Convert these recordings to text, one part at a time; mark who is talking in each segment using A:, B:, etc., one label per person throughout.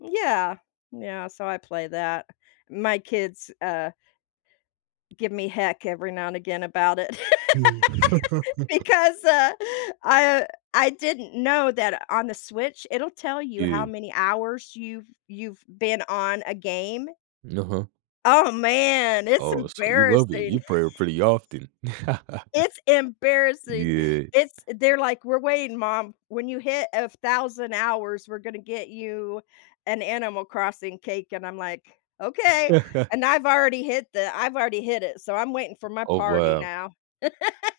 A: Yeah. Yeah, so I play that, my kids, uh give me heck every now and again about it.
B: Mm.
A: Because, uh, I I didn't know that on the Switch, it'll tell you how
B: Yeah.
A: many hours you've you've been on a game.
B: N uh-huh.
A: Oh, man, it's
B: Oh, so you love it,
A: embarrassing.
B: you prayer pretty often.
A: It's embarrassing,
B: Yeah.
A: it's they're like, "We're waiting mom, when you hit 1000 hours, we're gonna get you an animal crossing cake," and I'm like, "Okay," and I've already hit the I've already hit it, so I'm waiting for my
B: Oh,
A: party
B: wow.
A: now.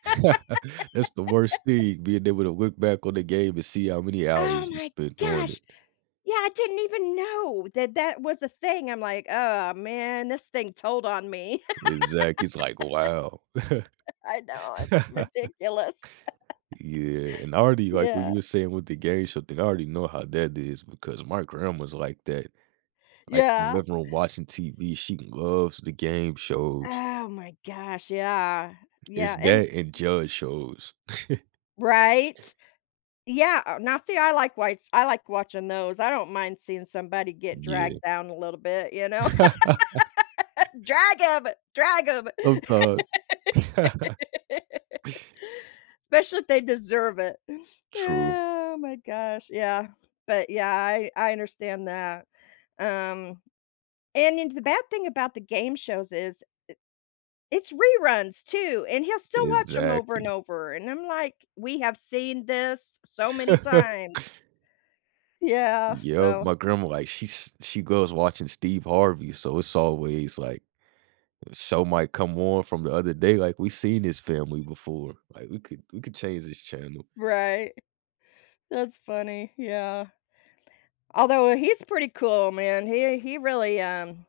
B: That's the worst thing, being able to look back on the game and see how many
A: Oh
B: hours you
A: my
B: spent on it.
A: gosh. Yeah, I didn't even know that that was a thing, I'm like, "Oh, man, this thing told on me."
B: Exact it's like, "wow."
A: I know. It's ridiculous.
B: Yeah, and I already like what you
A: Yeah.
B: were saying with the game show thing, I already know how that is because my grandma's like that. Like,
A: Yeah.
B: living room watching TV, she loves the game shows.
A: Oh my gosh, yeah.
B: It's
A: Yeah, and
B: that and judge shows.
A: Right? Yeah, o now see, I like wa I like watching those, I don't mind seeing somebody get
B: Yeah.
A: dragged down a little bit, you know? "Drag 'em. Drag
B: S
A: 'em."
B: sometimes.
A: Especially if they deserve it. Eh,
B: True.
A: oh my gosh, yeah. But, yeah, I I understand that, um, and and the bad thing about the game shows is, eh, it's reruns too, and he'll still watch 'em over and
B: Exactly.
A: over, and I'm like, "We have seen this so many times." Yeah.
B: Yep,
A: So
B: my grandma, like, she's she goes watching Steve Harvey, so it's always like show might come on from the other day, like, "We seen this family before, like, we could we could change this channel."
A: Right. That's funny, yeah. Although, he's pretty cool, man, he he really, um